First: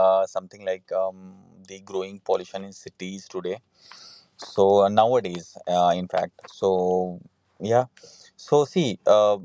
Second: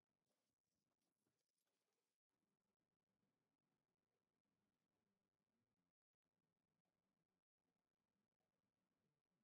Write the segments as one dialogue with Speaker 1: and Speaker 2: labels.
Speaker 1: something like the growing pollution in cities today. So nowadays, in fact, so yeah, so see,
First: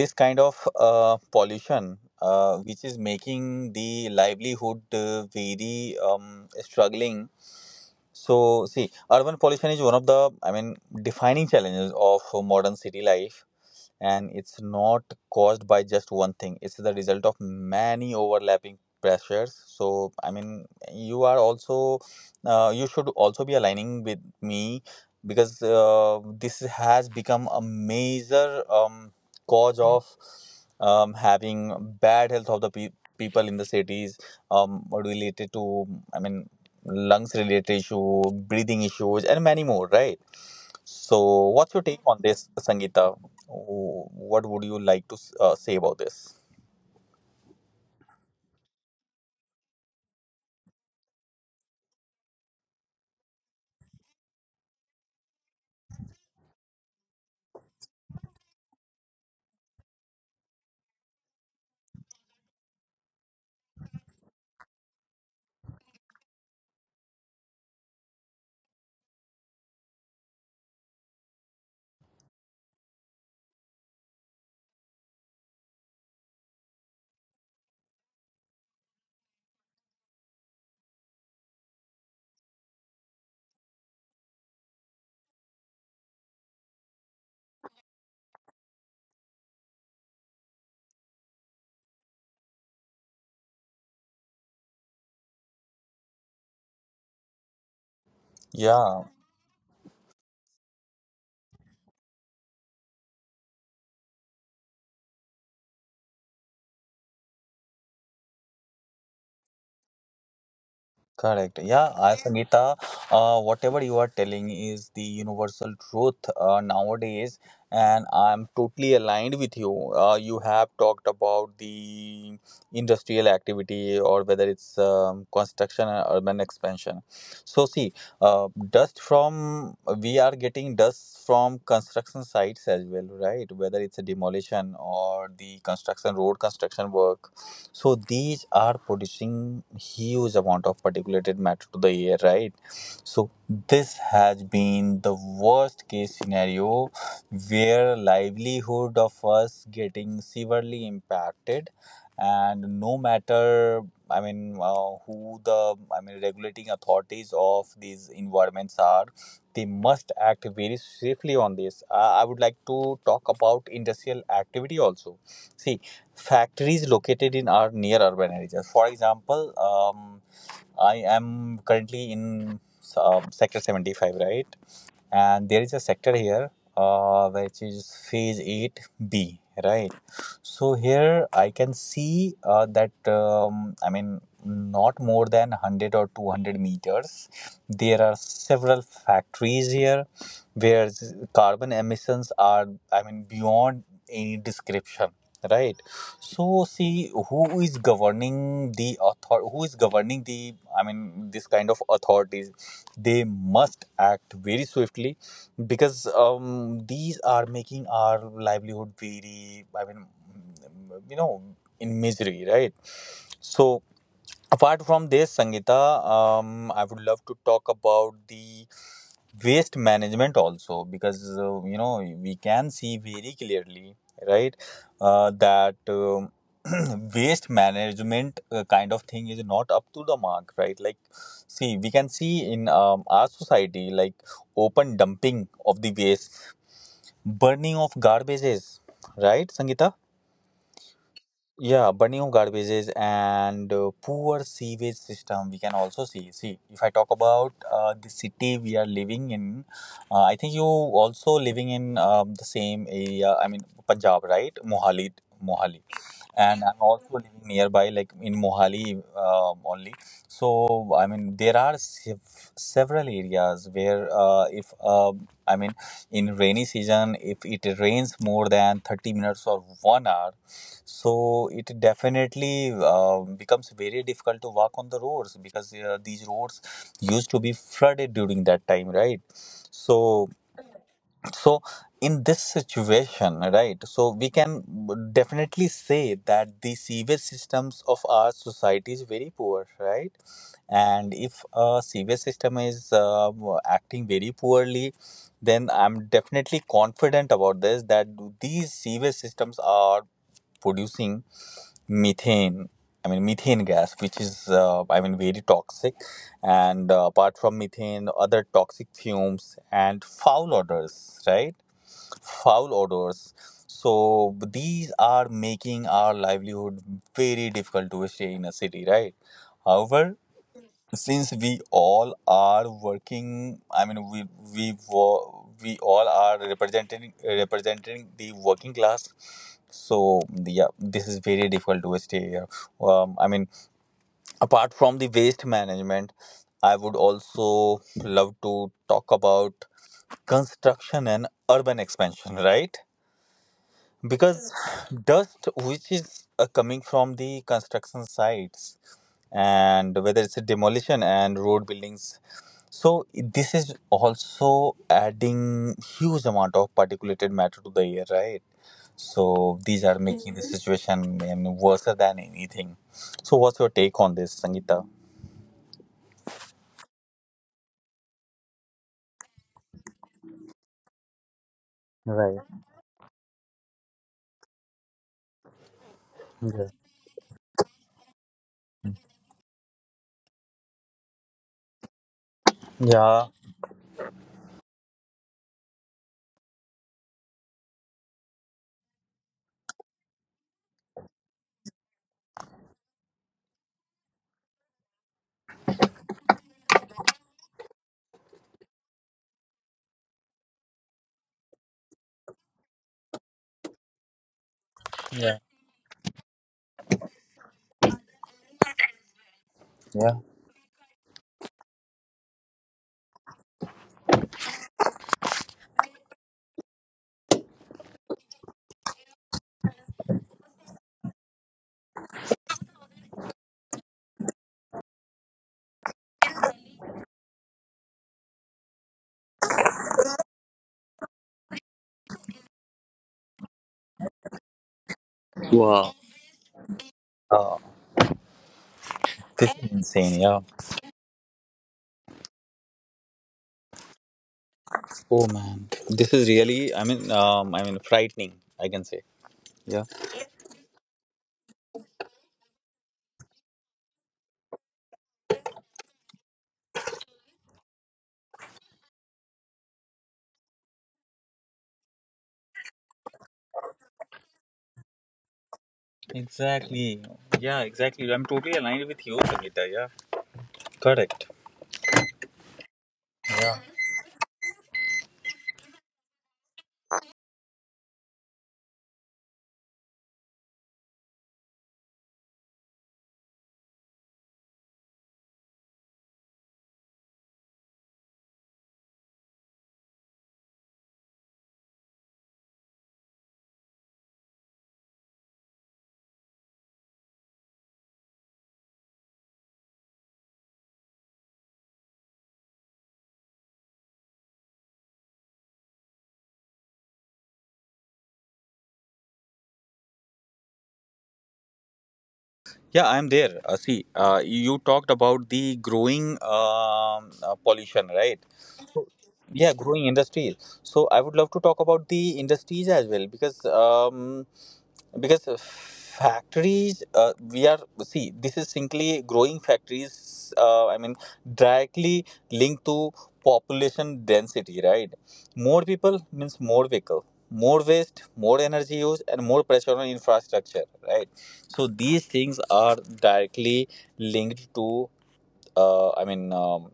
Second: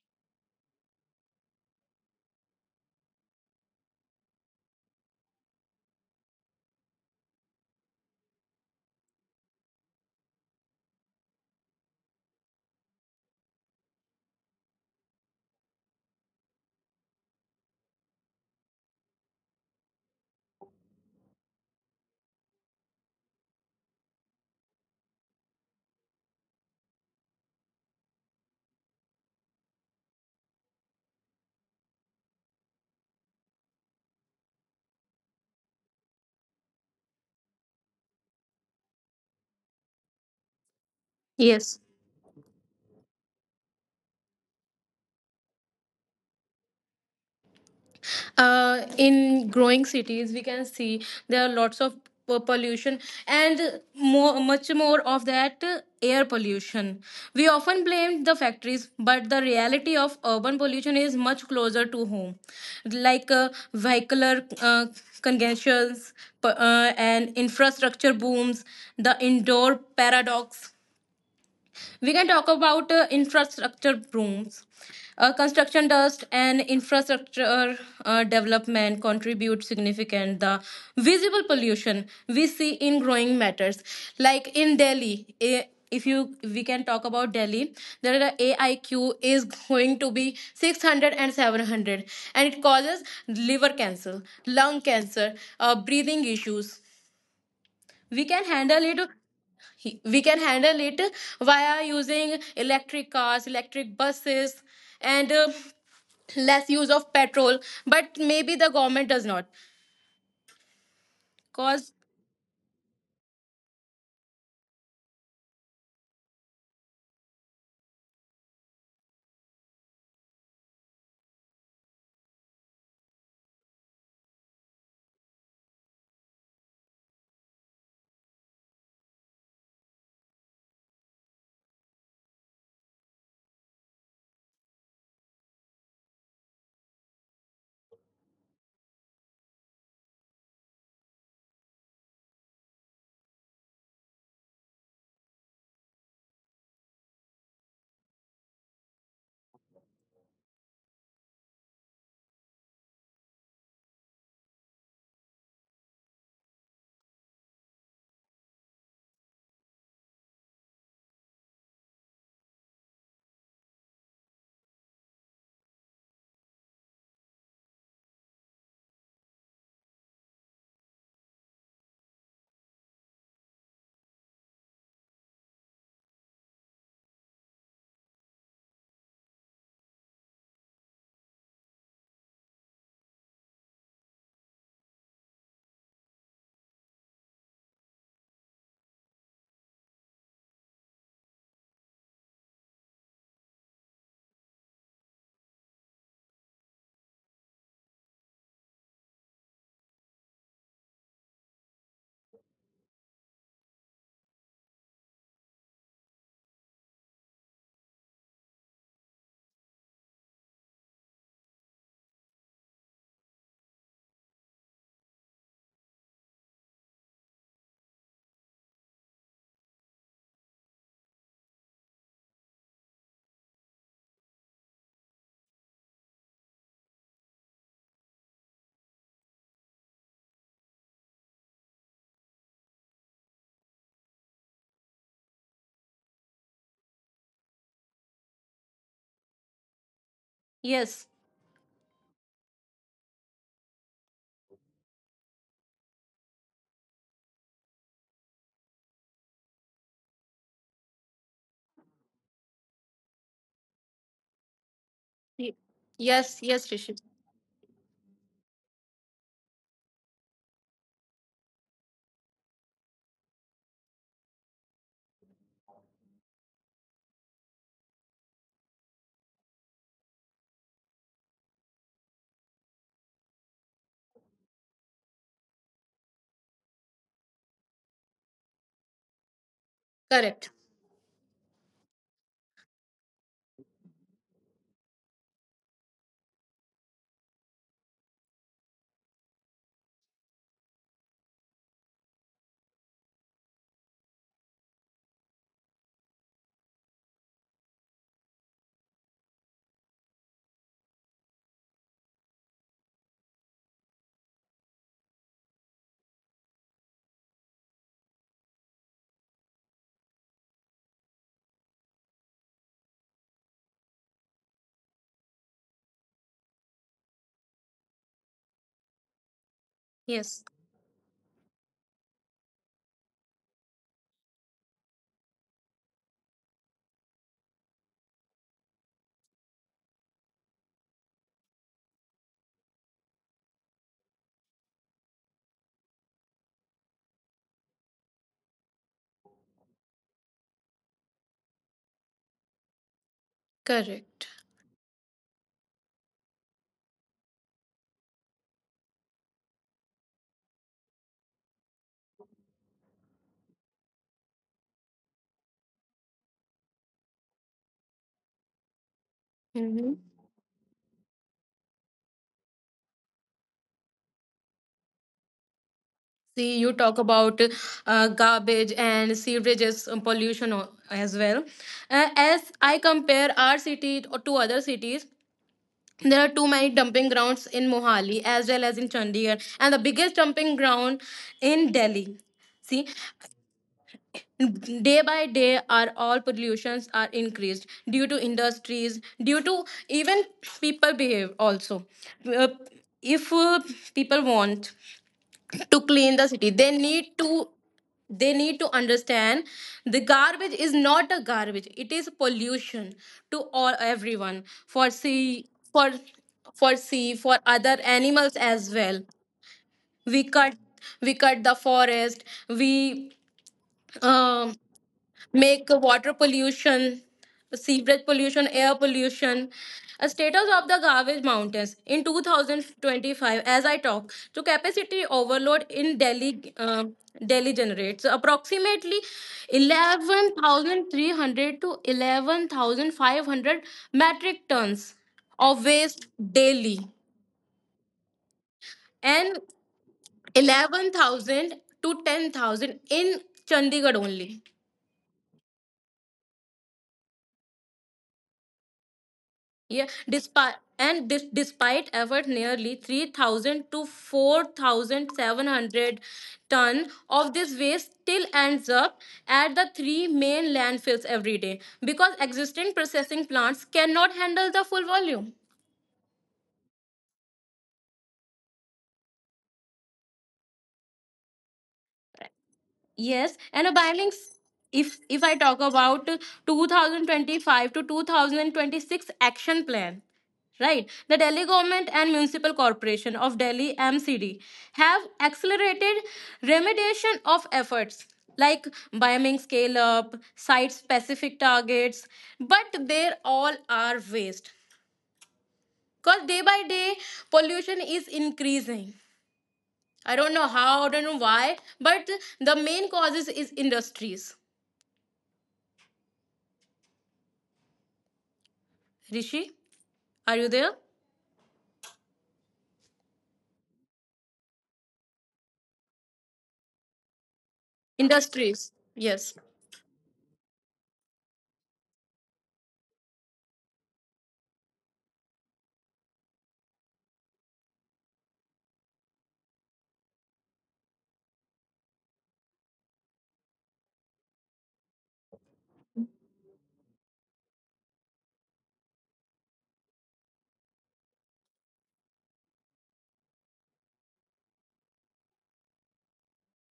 Speaker 1: this kind of pollution, which is making the livelihood very struggling. So see, urban pollution is one of the, I mean, defining challenges of modern city life, and it's not caused by just one thing. It's the result of many overlapping pressures. So I mean, you are also, you should also be aligning with me because this has become a major cause of having bad health of the people in the cities, related to, I mean, lungs related issue, breathing issues, and many more, right? So, what's
Speaker 2: Yes.
Speaker 1: your take on this, Sangeeta? What would you like to say about this?
Speaker 2: In growing cities, we can see there are lots of pollution and more, much more of that air pollution. We often blame the factories, but the reality of urban pollution is much closer to home, like vehicular congestions, and infrastructure booms, the indoor paradox. We can talk about infrastructure brooms. Construction dust and infrastructure development contribute significant the visible pollution we see in growing matters like in Delhi, eh, if you we can talk about Delhi. There the aiq is going to be 600 and 700, and it causes liver cancer, lung cancer, breathing issues. we can handle it
Speaker 1: Yeah.
Speaker 2: we can handle it via using electric cars, electric buses, and less use of petrol, but maybe the government does not
Speaker 1: Correct.
Speaker 2: cause.
Speaker 1: Yeah, I Sangeeta, whatever you are telling is the universal truth nowadays, and I'm totally aligned with you. You have talked about the industrial activity, or whether it's construction and urban expansion. So, see, dust from we are getting dust from construction sites as well, right? Whether it's a demolition or the construction road construction work. So these are producing huge amount of particulated matter to the air, right? So this has been the worst case scenario where livelihood of us getting severely impacted. And no matter, I mean, who the I mean, regulating authorities of these environments are, they must act very safely on this. I would like to talk about industrial activity also. See, factories located in or near urban areas. For example, I am currently in, sector 75, right? And there is a sector here, which is phase 8B, right? So here I can see that, I mean, not more than 100 or 200 meters, there are several factories here where carbon emissions are, I mean, beyond any description, right? So see, who is governing the, I mean, this kind of authorities. They must act very swiftly because these are making our livelihood very, I mean, in misery, right? So apart from this, Sangita, I would love to talk about the waste management also because, we can see very clearly, right? That, waste management kind of thing is not up to the mark, right? Like, see, we can see in, our society, like open dumping of the waste, burning of garbages, right Sangita?
Speaker 2: Yes.
Speaker 1: Yeah, burning of garbages and poor sewage system we can also see. See, if I talk about the city we are living in, I think you also living in, the same area. I mean, Punjab, right? Mohali,
Speaker 2: Y-
Speaker 1: Mohali,
Speaker 2: yes, yes,
Speaker 1: and
Speaker 2: Rishi.
Speaker 1: I'm also living nearby, like in Mohali only. So I mean, there are several areas where, if, I mean, in rainy season, if it rains more than 30 minutes or 1 hour, so it definitely becomes very difficult to walk on the roads because these roads used to be flooded during that time, right? So,
Speaker 2: Correct.
Speaker 1: so in this situation, right? So we can definitely say that the sewage systems of our society is very poor, right? And if a sewage system is acting very poorly, then I'm definitely confident about this that these sewage systems are producing methane, I mean methane gas, which is, I mean, very toxic, and apart from methane, other toxic fumes and foul odors, right? Foul odors. So these are making our livelihood very difficult to stay in a city, right? However,
Speaker 2: Yes.
Speaker 1: since we all are working, I mean, we all are representing the working class. So yeah, this is very difficult to stay here. I mean, apart from the waste management, I would also love to talk about construction and urban expansion, right?
Speaker 2: Correct.
Speaker 1: Because dust which is coming from the construction sites, and whether it's a demolition and road buildings, so this is also adding huge amount of particulated matter to the air, right? So
Speaker 2: Hmm.
Speaker 1: these are making the, Mhm, situation, I mean, worse than anything. So what's your take on this, Sangeeta?
Speaker 2: See, you talk about garbage and sewages, pollution as well, as
Speaker 1: Right.
Speaker 2: I compare our city to other cities. There are too many
Speaker 1: Yeah.
Speaker 2: dumping grounds in Mohali as well as in Chandigarh, and the biggest dumping ground in Delhi. See,
Speaker 1: Yeah,
Speaker 2: day by day, our all pollutions are increased due to industries, due to even people behave also. Uh, if people want to clean the city, they need to understand the garbage is not a garbage, it is pollution to all, everyone, for sea, for for sea, for other animals as well. we
Speaker 1: yeah.
Speaker 2: cut we cut the forest, we um make water pollution, sewerage pollution, air pollution. A status of the garbage mountains in 2025, as I talk, to capacity overload in Delhi. Delhi generates approximately 11,300 to 11,500 metric tons of waste daily,
Speaker 1: Uh,
Speaker 2: and
Speaker 1: this is insane. Yeah.
Speaker 2: 11,000 to 10,000 in Chandigarh only.
Speaker 1: Oh man, this is really, I mean, frightening. I can say.
Speaker 2: Yeah,
Speaker 1: Yeah.
Speaker 2: despite, and this despite effort, nearly 3,000 to 4,700 ton of this waste still ends up at the three main landfills every day because existing processing plants cannot handle the full volume.
Speaker 1: Exactly. Yeah. Exactly. I'm totally aligned with you, Sangeeta. Yeah. Correct.
Speaker 2: Yes, and a bilingual. If I talk about 2025 to 2026 action plan, right? The Delhi government and Municipal Corporation of Delhi MCD have accelerated remediation of efforts like bioming scale up, site specific targets, but they all are waste because day by day pollution is increasing. I don't know how, I don't know why, but the main causes is industries. Rishi, are you there?
Speaker 1: Yeah, I'm there. See, you talked about the growing, pollution, right?
Speaker 2: Industries.
Speaker 1: So,
Speaker 2: Yes.
Speaker 1: yeah, growing industries. So I would love to talk about the industries as well because factories, we are see, this is simply growing factories, I mean, directly linked to population density, right? More people means more vehicle, more waste, more energy use, and more pressure on infrastructure, right? So these things are directly linked to, I mean,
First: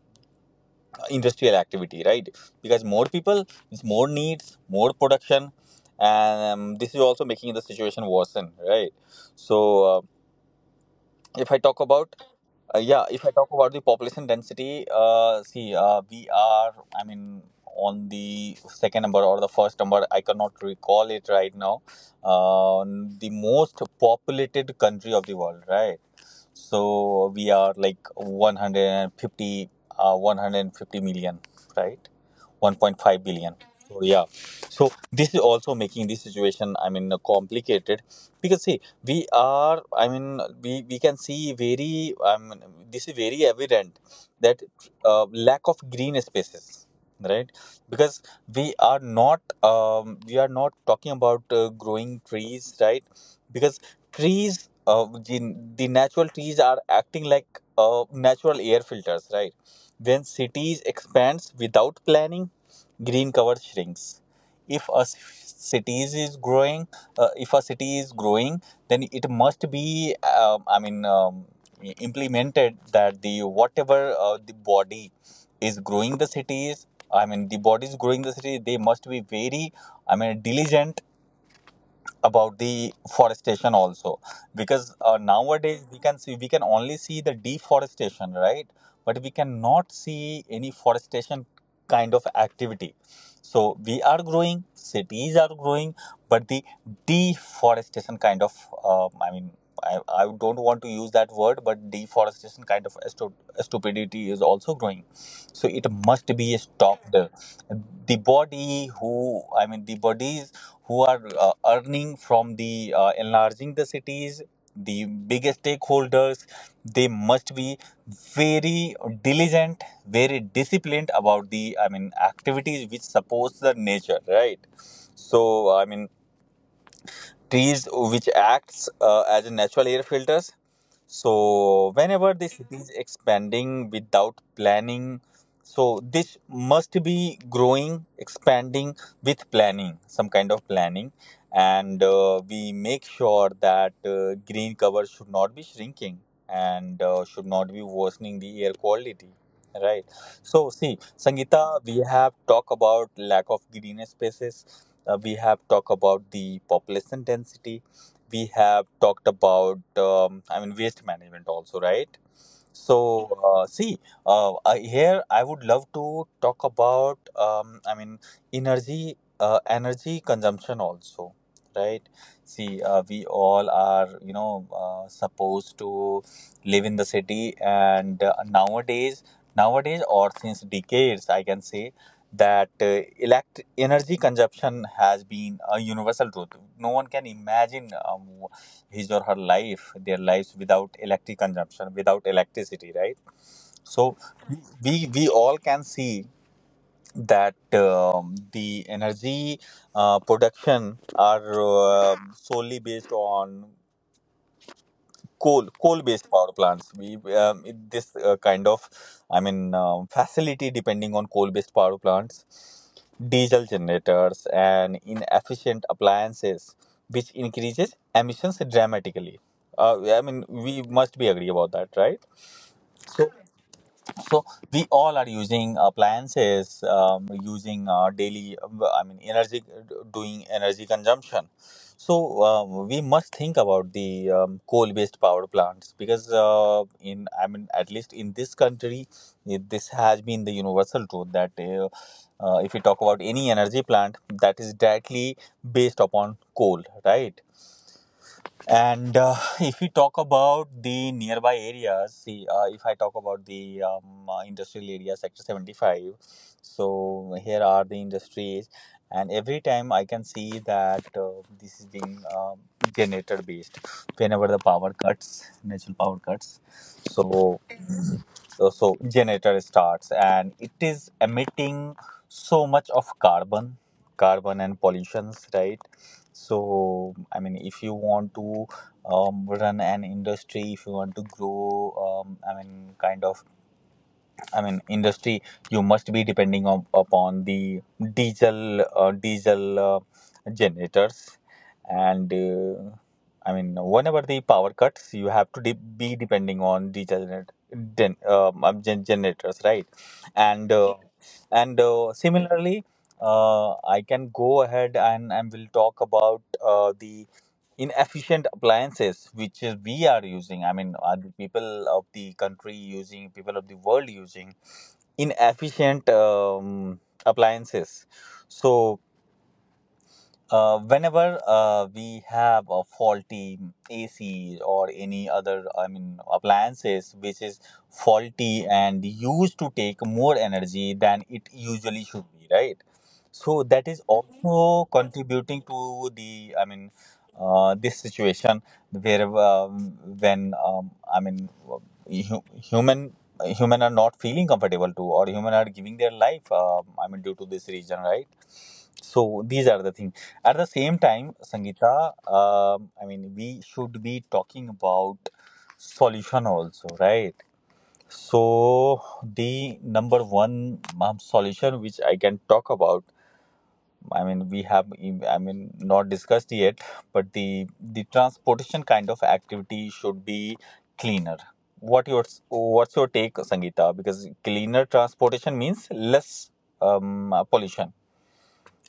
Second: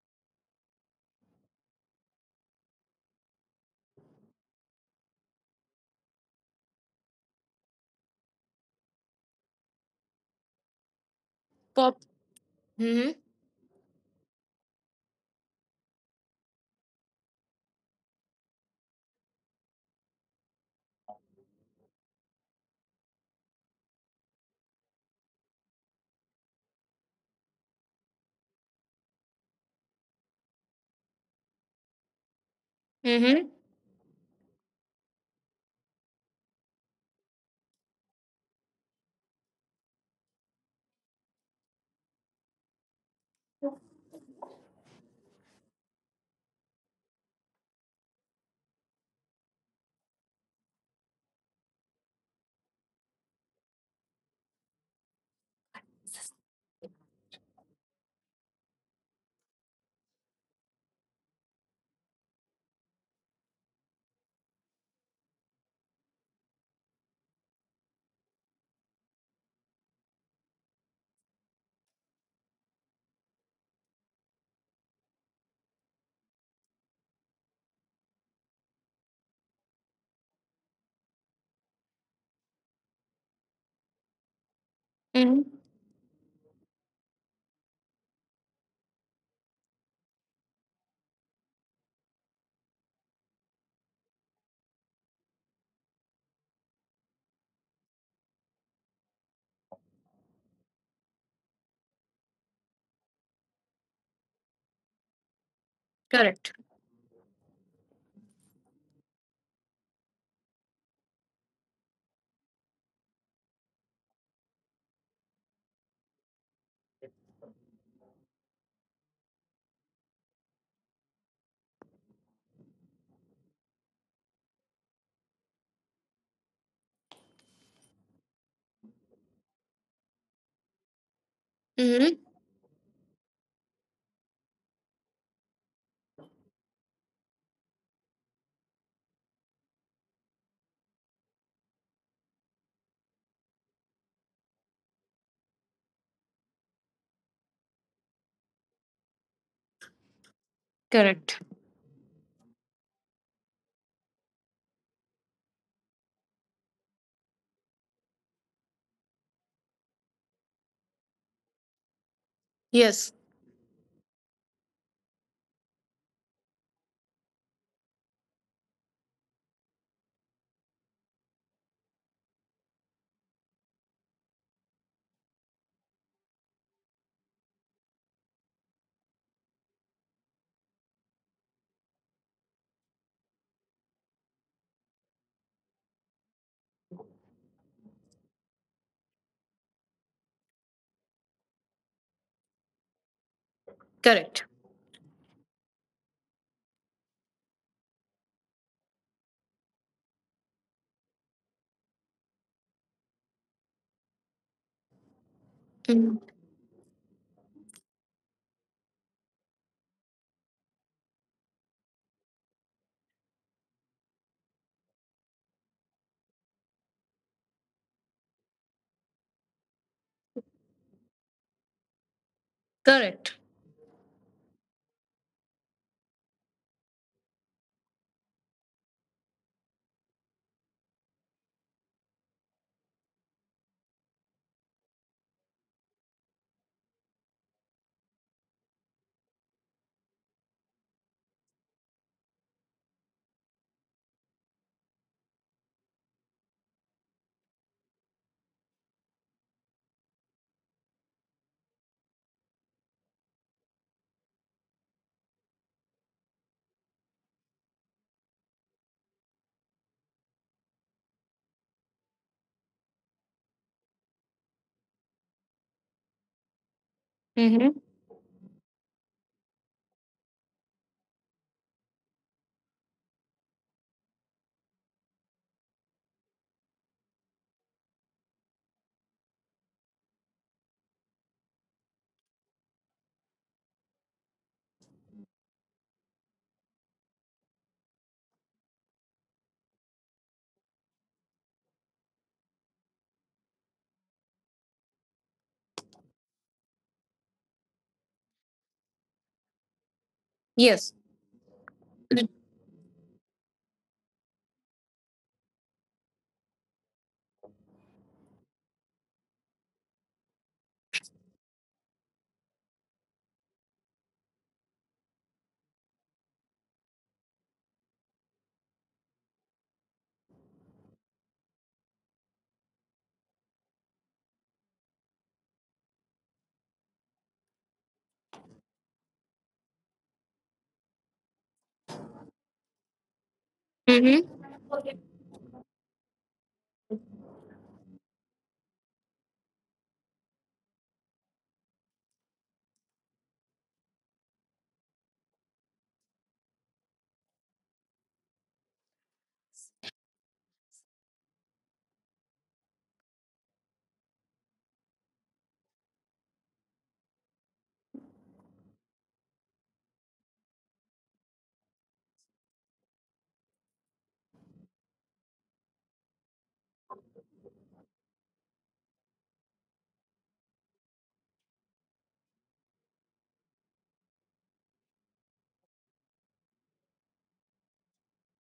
Speaker 1: industrial activity, right? Because more people means more needs, more production, and, this is also making the situation worsen, right? So if I talk
Speaker 2: Pop.
Speaker 1: about yeah,
Speaker 2: Mm-hmm.
Speaker 1: if I talk about the population density, see, we are, I mean, on the second number or the first number, I cannot recall it right now. Uh, the most populated country of the world, right? So we are like 150, 150 million, right? 1.5
Speaker 2: Mm-hmm.
Speaker 1: billion. So yeah, so this is also making this situation, I mean, complicated. Because see, we are, I mean, we can see very, I mean, this is very evident that, lack of green spaces, right? Because we are not talking about growing trees, right? Because trees, the natural trees are acting like natural air filters, right? When cities expands without planning, green cover shrinks. If a cities is growing If a city is growing, then it must be, I mean, implemented that the whatever, the body is growing the cities, I mean, the bodies growing the city, they must be very, I mean, diligent about the forestation also. Because
Speaker 2: Mm-hmm.
Speaker 1: nowadays, we can only see the deforestation, right? But we cannot see any forestation kind of activity. So, we are growing cities are growing, but the deforestation kind of, I mean, I don't want to use that word, but deforestation kind of stupidity is also growing. So it must
Speaker 2: Correct.
Speaker 1: be stopped. The body who I mean, the bodies who are earning from the enlarging the cities, the biggest stakeholders, they must be very diligent, very disciplined about the, I mean, activities which supports the nature, right? So I mean, trees which acts, as a natural air filters. So,
Speaker 2: Mm-hmm.
Speaker 1: whenever the city is expanding without planning, so this must be growing, expanding with planning, some kind of planning. And we make sure that green cover should not be shrinking, and should not be worsening the air quality. Right. So, see,
Speaker 2: Correct.
Speaker 1: Sangeeta, we have talked about lack of green spaces. We have talked about the population density. We have talked about, I mean, waste management also, right?
Speaker 2: Yes.
Speaker 1: So see, here I would love to talk about, I mean, energy consumption also, right? See, we all are, supposed to live in the city, and nowadays, or since decades, I can say that, energy consumption has been a universal truth. No one can imagine, his or her life, their lives without electric consumption, without electricity, right? So
Speaker 2: Correct.
Speaker 1: we all can see that, the energy production are, solely based on coal
Speaker 2: Mm-hmm.
Speaker 1: based power plants. This, kind of, I mean, facility depending on coal based power plants, diesel generators, and inefficient appliances, which increases emissions dramatically, I mean, we must be agree about that, right?
Speaker 2: Correct.
Speaker 1: So we all are using, appliances, using daily, I mean, energy, doing energy consumption. So, we must think about the, coal based power plants because, in I mean, at least in this country, this has been the universal truth that, if we talk about any energy plant, that is directly based upon coal, right? And if we talk about the nearby areas, see, if I talk about the, industrial area, Sector 75, so here are the industries. And every time I can see that, this is being, generator based whenever the power cuts, natural power cuts. So,
Speaker 2: Mm-hmm.
Speaker 1: so, generator starts and it is emitting so much of carbon and pollutions, right? So, I mean, if you want to run an industry, if you want to grow, industry, you must be depending on, upon the diesel diesel generators, and whenever the power cuts, you have to be depending on diesel generators, right? And uh,
Speaker 2: Yes.
Speaker 1: and similarly, I can go ahead and will talk about the inefficient appliances which is we are using. I mean, are the people of the country using, people of the world using inefficient appliances. So whenever we have a faulty AC or any other, I mean, appliances which is faulty and used to take more energy than it usually should be, right? So that is
Speaker 2: Mm-hmm.
Speaker 1: also contributing to the, I mean, this situation where when I mean, hu- human human are not feeling comfortable to, or human are giving their life, I mean, due to this reason, right? So these are the things. At the same time, Sangeeta, I mean, we should be talking about solution also, right? So the number one solution which I can talk about, I mean, we have, I mean, not discussed yet, but the transportation kind of activity should be cleaner. What's your take, Sangeeta? Because cleaner transportation means less pollution.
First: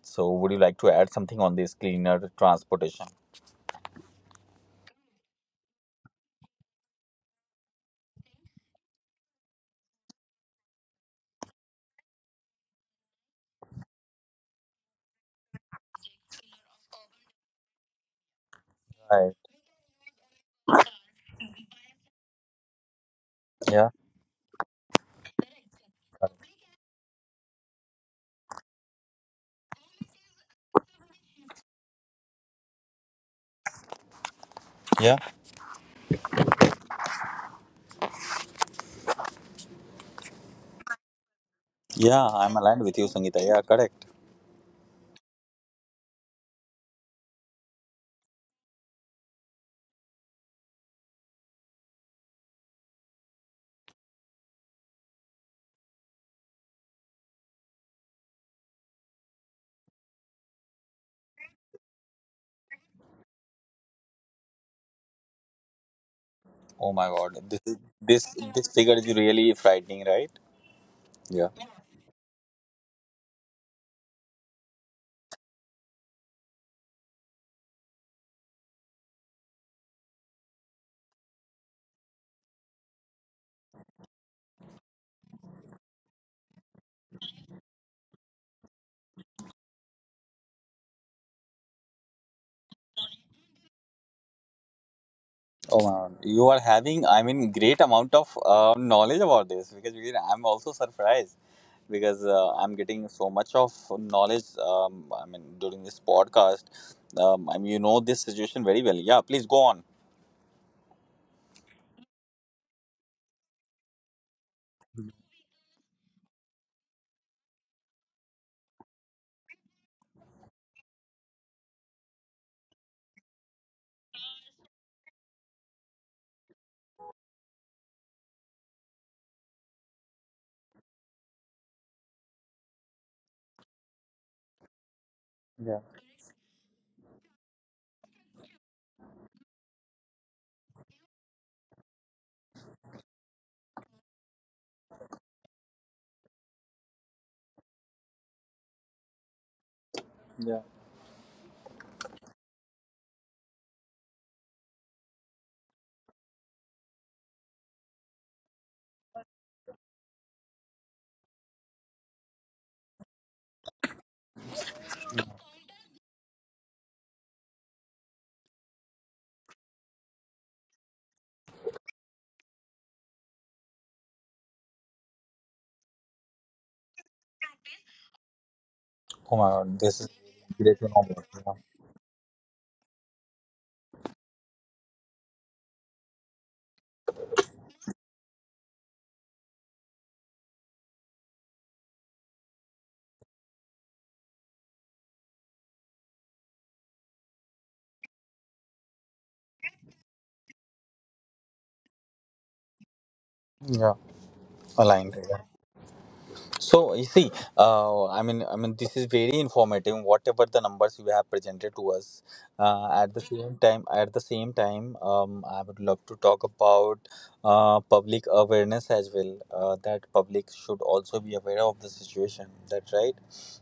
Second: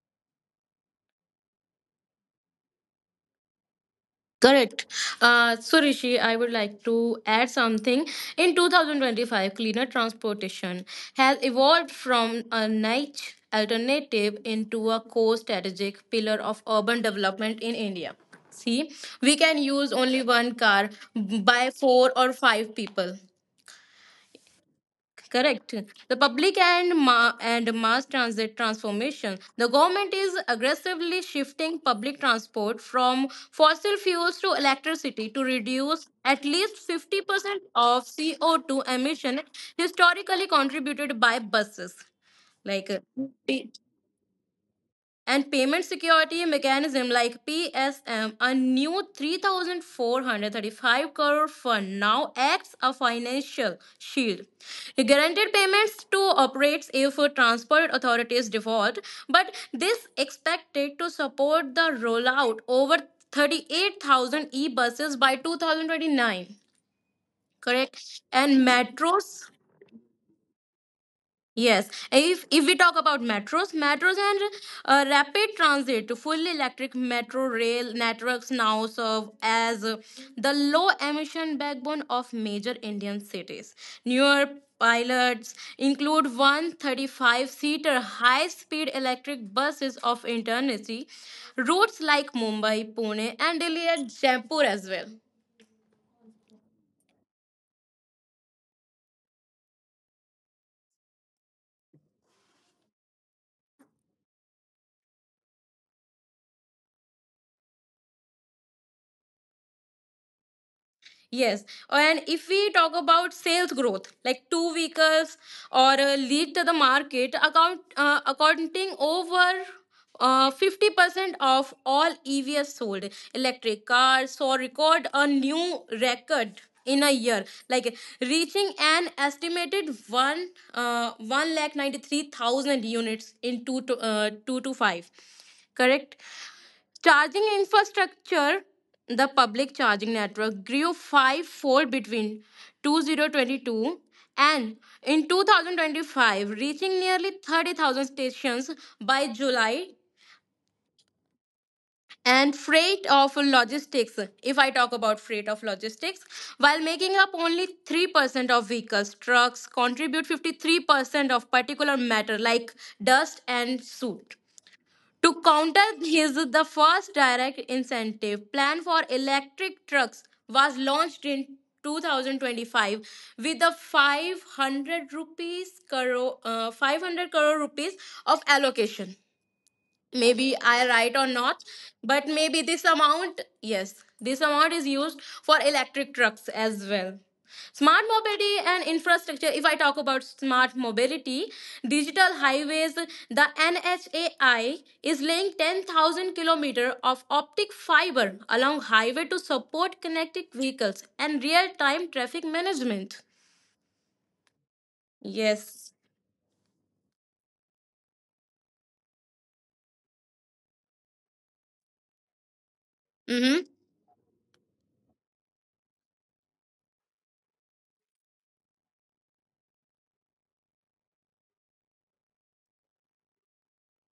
Speaker 1: So would you like to add something on this cleaner transportation?
Speaker 2: Correct. So, Rishi, I would like to add something. In 2025, cleaner transportation has evolved from a niche alternative into a core strategic pillar of urban development in India. See, we
Speaker 1: Right.
Speaker 2: can use only one car by four or five people.
Speaker 1: Yeah.
Speaker 2: Correct. The public and mass transit transformation. The government is aggressively shifting public transport from fossil fuels to electricity to
Speaker 1: Yeah.
Speaker 2: reduce at least 50% of CO2 emission historically contributed by buses.
Speaker 1: Yeah,
Speaker 2: Like
Speaker 1: I'm aligned with you, Sangeeta. Yeah. Correct.
Speaker 2: and payment security mechanism like PSM, a new 3,435 crore fund now acts a financial shield. Guaranteed payments to operates if transport authorities default, but this expected to support the rollout over 38,000 e-buses by 2029.
Speaker 1: Oh my God. This
Speaker 2: Correct.
Speaker 1: is-
Speaker 2: And
Speaker 1: this this
Speaker 2: metros.
Speaker 1: figure is really frightening, right?
Speaker 2: Yes,
Speaker 1: Yeah.
Speaker 2: if we talk about metros and rapid transit, full electric metro rail networks now serve as the low emission backbone of major Indian cities. Newer pilots include 135 seater high speed electric buses of Intercity routes like Mumbai, Pune, and Delhi and Jaipur as well.
Speaker 1: Oh my God. You are having, I mean, great amount of knowledge about this, because you know, I'm also surprised because I'm getting so much of knowledge. I mean, during this podcast, I mean, you know this situation very well. Yeah. Please go on.
Speaker 2: Yes. And if we talk about sales growth, like two vehicles or a lead to the market, accounting over 50% of all EVs sold, electric cars, saw record a new record in a year, like reaching an estimated 1,93,000 units in two to five.
Speaker 1: Yeah.
Speaker 2: Correct. Charging infrastructure, the public charging network grew fivefold between 2022 and in 2025, reaching nearly 30,000 stations by July. And freight of logistics, if I talk about freight of logistics, while making up only 3% of vehicles, trucks contribute 53% of particulate matter like dust and soot. To counter his the first direct incentive plan for electric trucks was launched in 2025 with a 500 rupees crore, 500 crore rupees of allocation.
Speaker 1: Oh my God.
Speaker 2: Maybe
Speaker 1: This is
Speaker 2: I write or
Speaker 1: great to know
Speaker 2: not,
Speaker 1: about.
Speaker 2: but maybe this amount, yes, this amount is used for electric trucks as well. Smart mobility and infrastructure. If I talk about smart mobility, digital highways, the NHAI is laying 10,000 kilometer of optic fiber along highway to support connected vehicles and real time traffic management.
Speaker 1: Yeah, yeah. Aligned.
Speaker 2: Yes.
Speaker 1: So you see, this is very informative. Whatever the numbers you have presented to us, at
Speaker 2: Mm-hmm.
Speaker 1: the same time, at the same time, I would love to talk about public awareness as well. That public should also be aware of the situation. That right?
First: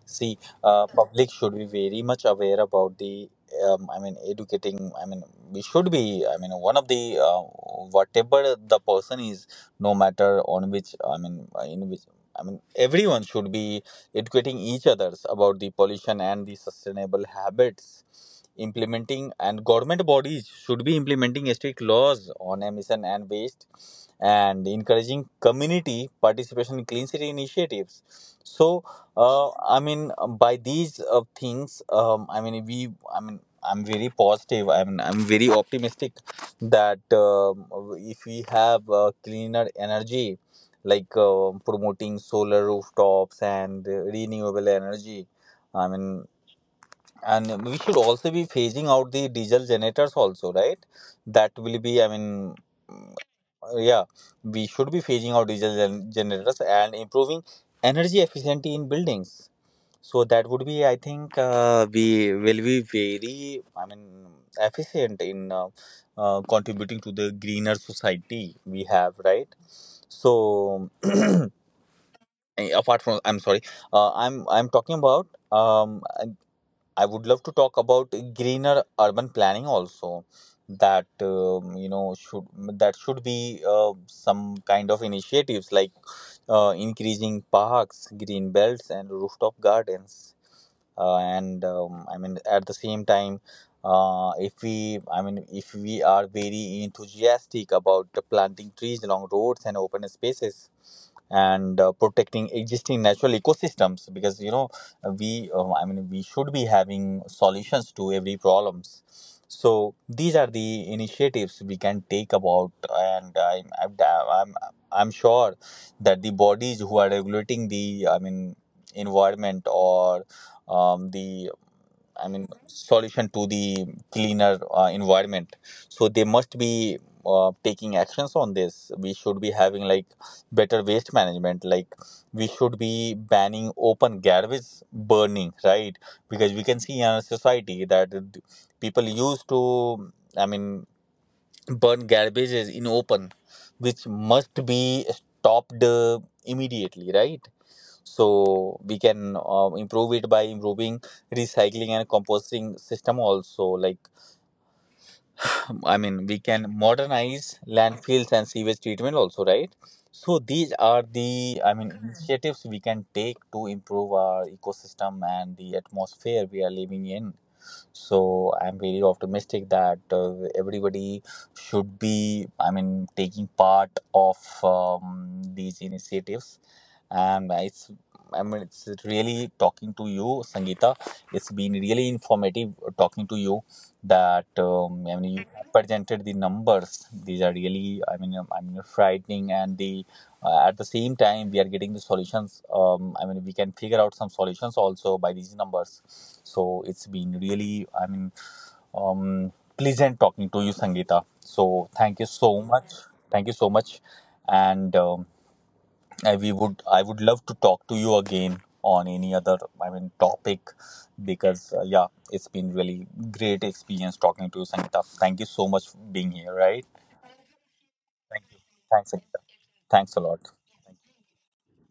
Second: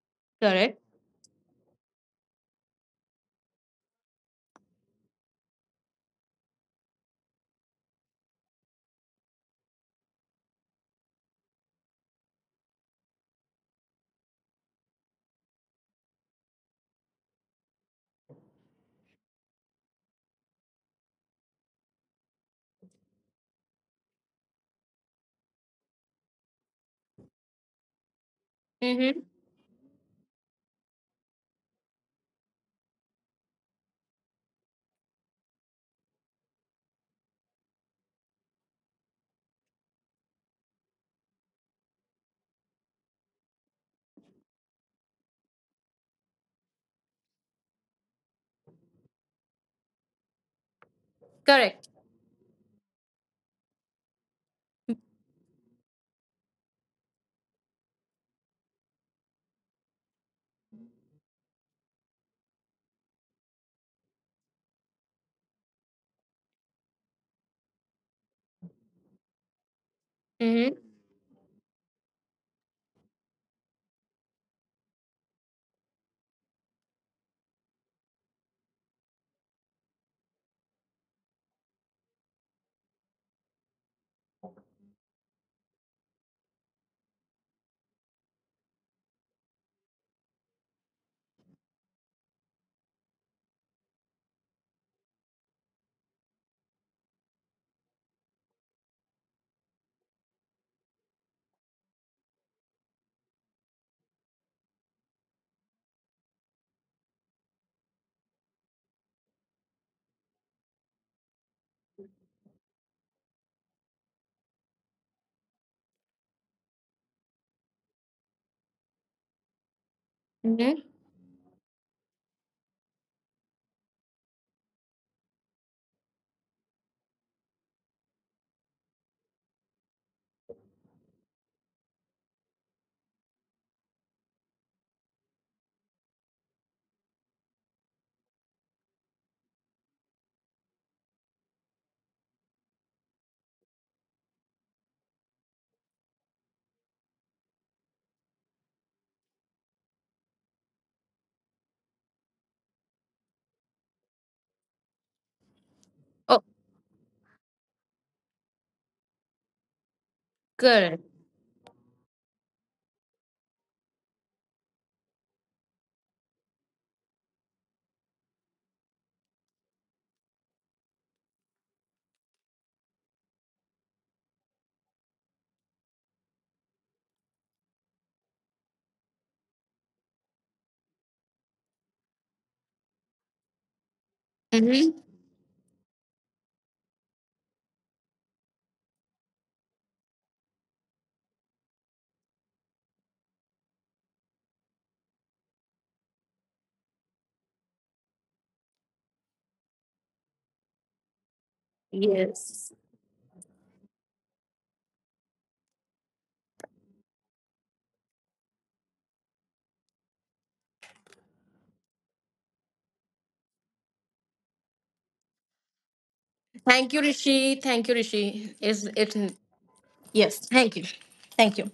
Speaker 1: See,
Speaker 2: Correct.
Speaker 1: public should be very much aware about the. I mean, educating. I mean, we should be. I mean, one of the whatever the person is, no matter on which. I mean, in which I mean, everyone should be educating each others about the pollution and the sustainable habits. Implementing and government bodies should be implementing strict laws on emission and waste, and encouraging community participation in clean city initiatives. So,
Speaker 2: Mm-hmm.
Speaker 1: uh, I mean, by these things, I mean, we, I mean, I'm very positive. I'm very optimistic that if we have cleaner energy, like promoting solar rooftops and renewable energy. I mean, and we should also be phasing out the diesel generators also, right? That will
Speaker 2: Correct.
Speaker 1: be, I mean, mm, yeah, we should be phasing out diesel generators and improving energy efficiency in buildings. So that would be, I think, we will be very, I mean, efficient in contributing to the greener society we have, right? So.
Speaker 2: Mm-hmm.
Speaker 1: Eh, apart from, I'm sorry, I'm talking about, I would love to talk about greener urban planning also, that you know, should, that should be some kind of initiatives like increasing parks, green belts, and rooftop gardens. And I mean, at the same time, if we, I mean, if we are very enthusiastic about the planting trees along roads and open spaces, and protecting existing natural ecosystems, because you know we I mean we should be having solutions to every problems. So these are the initiatives we can take about, and I'm I'm sure that the bodies who are regulating the, I mean, environment or
Speaker 2: Mm-hmm.
Speaker 1: the, I mean, solution to the cleaner environment. So they must be taking actions on this. We should be having, like, better waste management. Like, we should be banning open garbage burning, right? Because we can see in our society that people used to, I mean, burn garbages in open, which must be stopped immediately, right? So we can improve it by improving recycling and composting system also, like I mean we
Speaker 2: Oh,
Speaker 1: can modernize landfills and sewage treatment also, right? So these are
Speaker 2: correct.
Speaker 1: the, I mean, initiatives we can take to improve our ecosystem and the atmosphere we are living in. So I'm very optimistic that everybody should be, I mean, taking part of these initiatives, and it's I mean it's really talking to you, Sangeeta. It's been really informative talking to you. That
Speaker 2: Mm-hmm.
Speaker 1: I mean you have presented the numbers. These are really, I mean, I mean, frightening, and the at the same time we are getting the solutions. I mean we can figure out some solutions also by these numbers. So it's been really, I mean, um, pleasant talking to you, Sangeeta. So thank you so
Speaker 2: Yes.
Speaker 1: much. Thank you so much, and. I would love to talk to you again on any other, I mean, topic, because yeah, it's been really great experience talking to you, Sangeeta. Thank you so much for being here. Right?
Speaker 2: Thank you, Rishi. Thank you,
Speaker 1: Thank you.
Speaker 2: Rishi. Is
Speaker 1: Thanks.
Speaker 2: it?
Speaker 1: Sangeeta. Thanks a lot.
Speaker 2: Yes. Thank you. Thank you.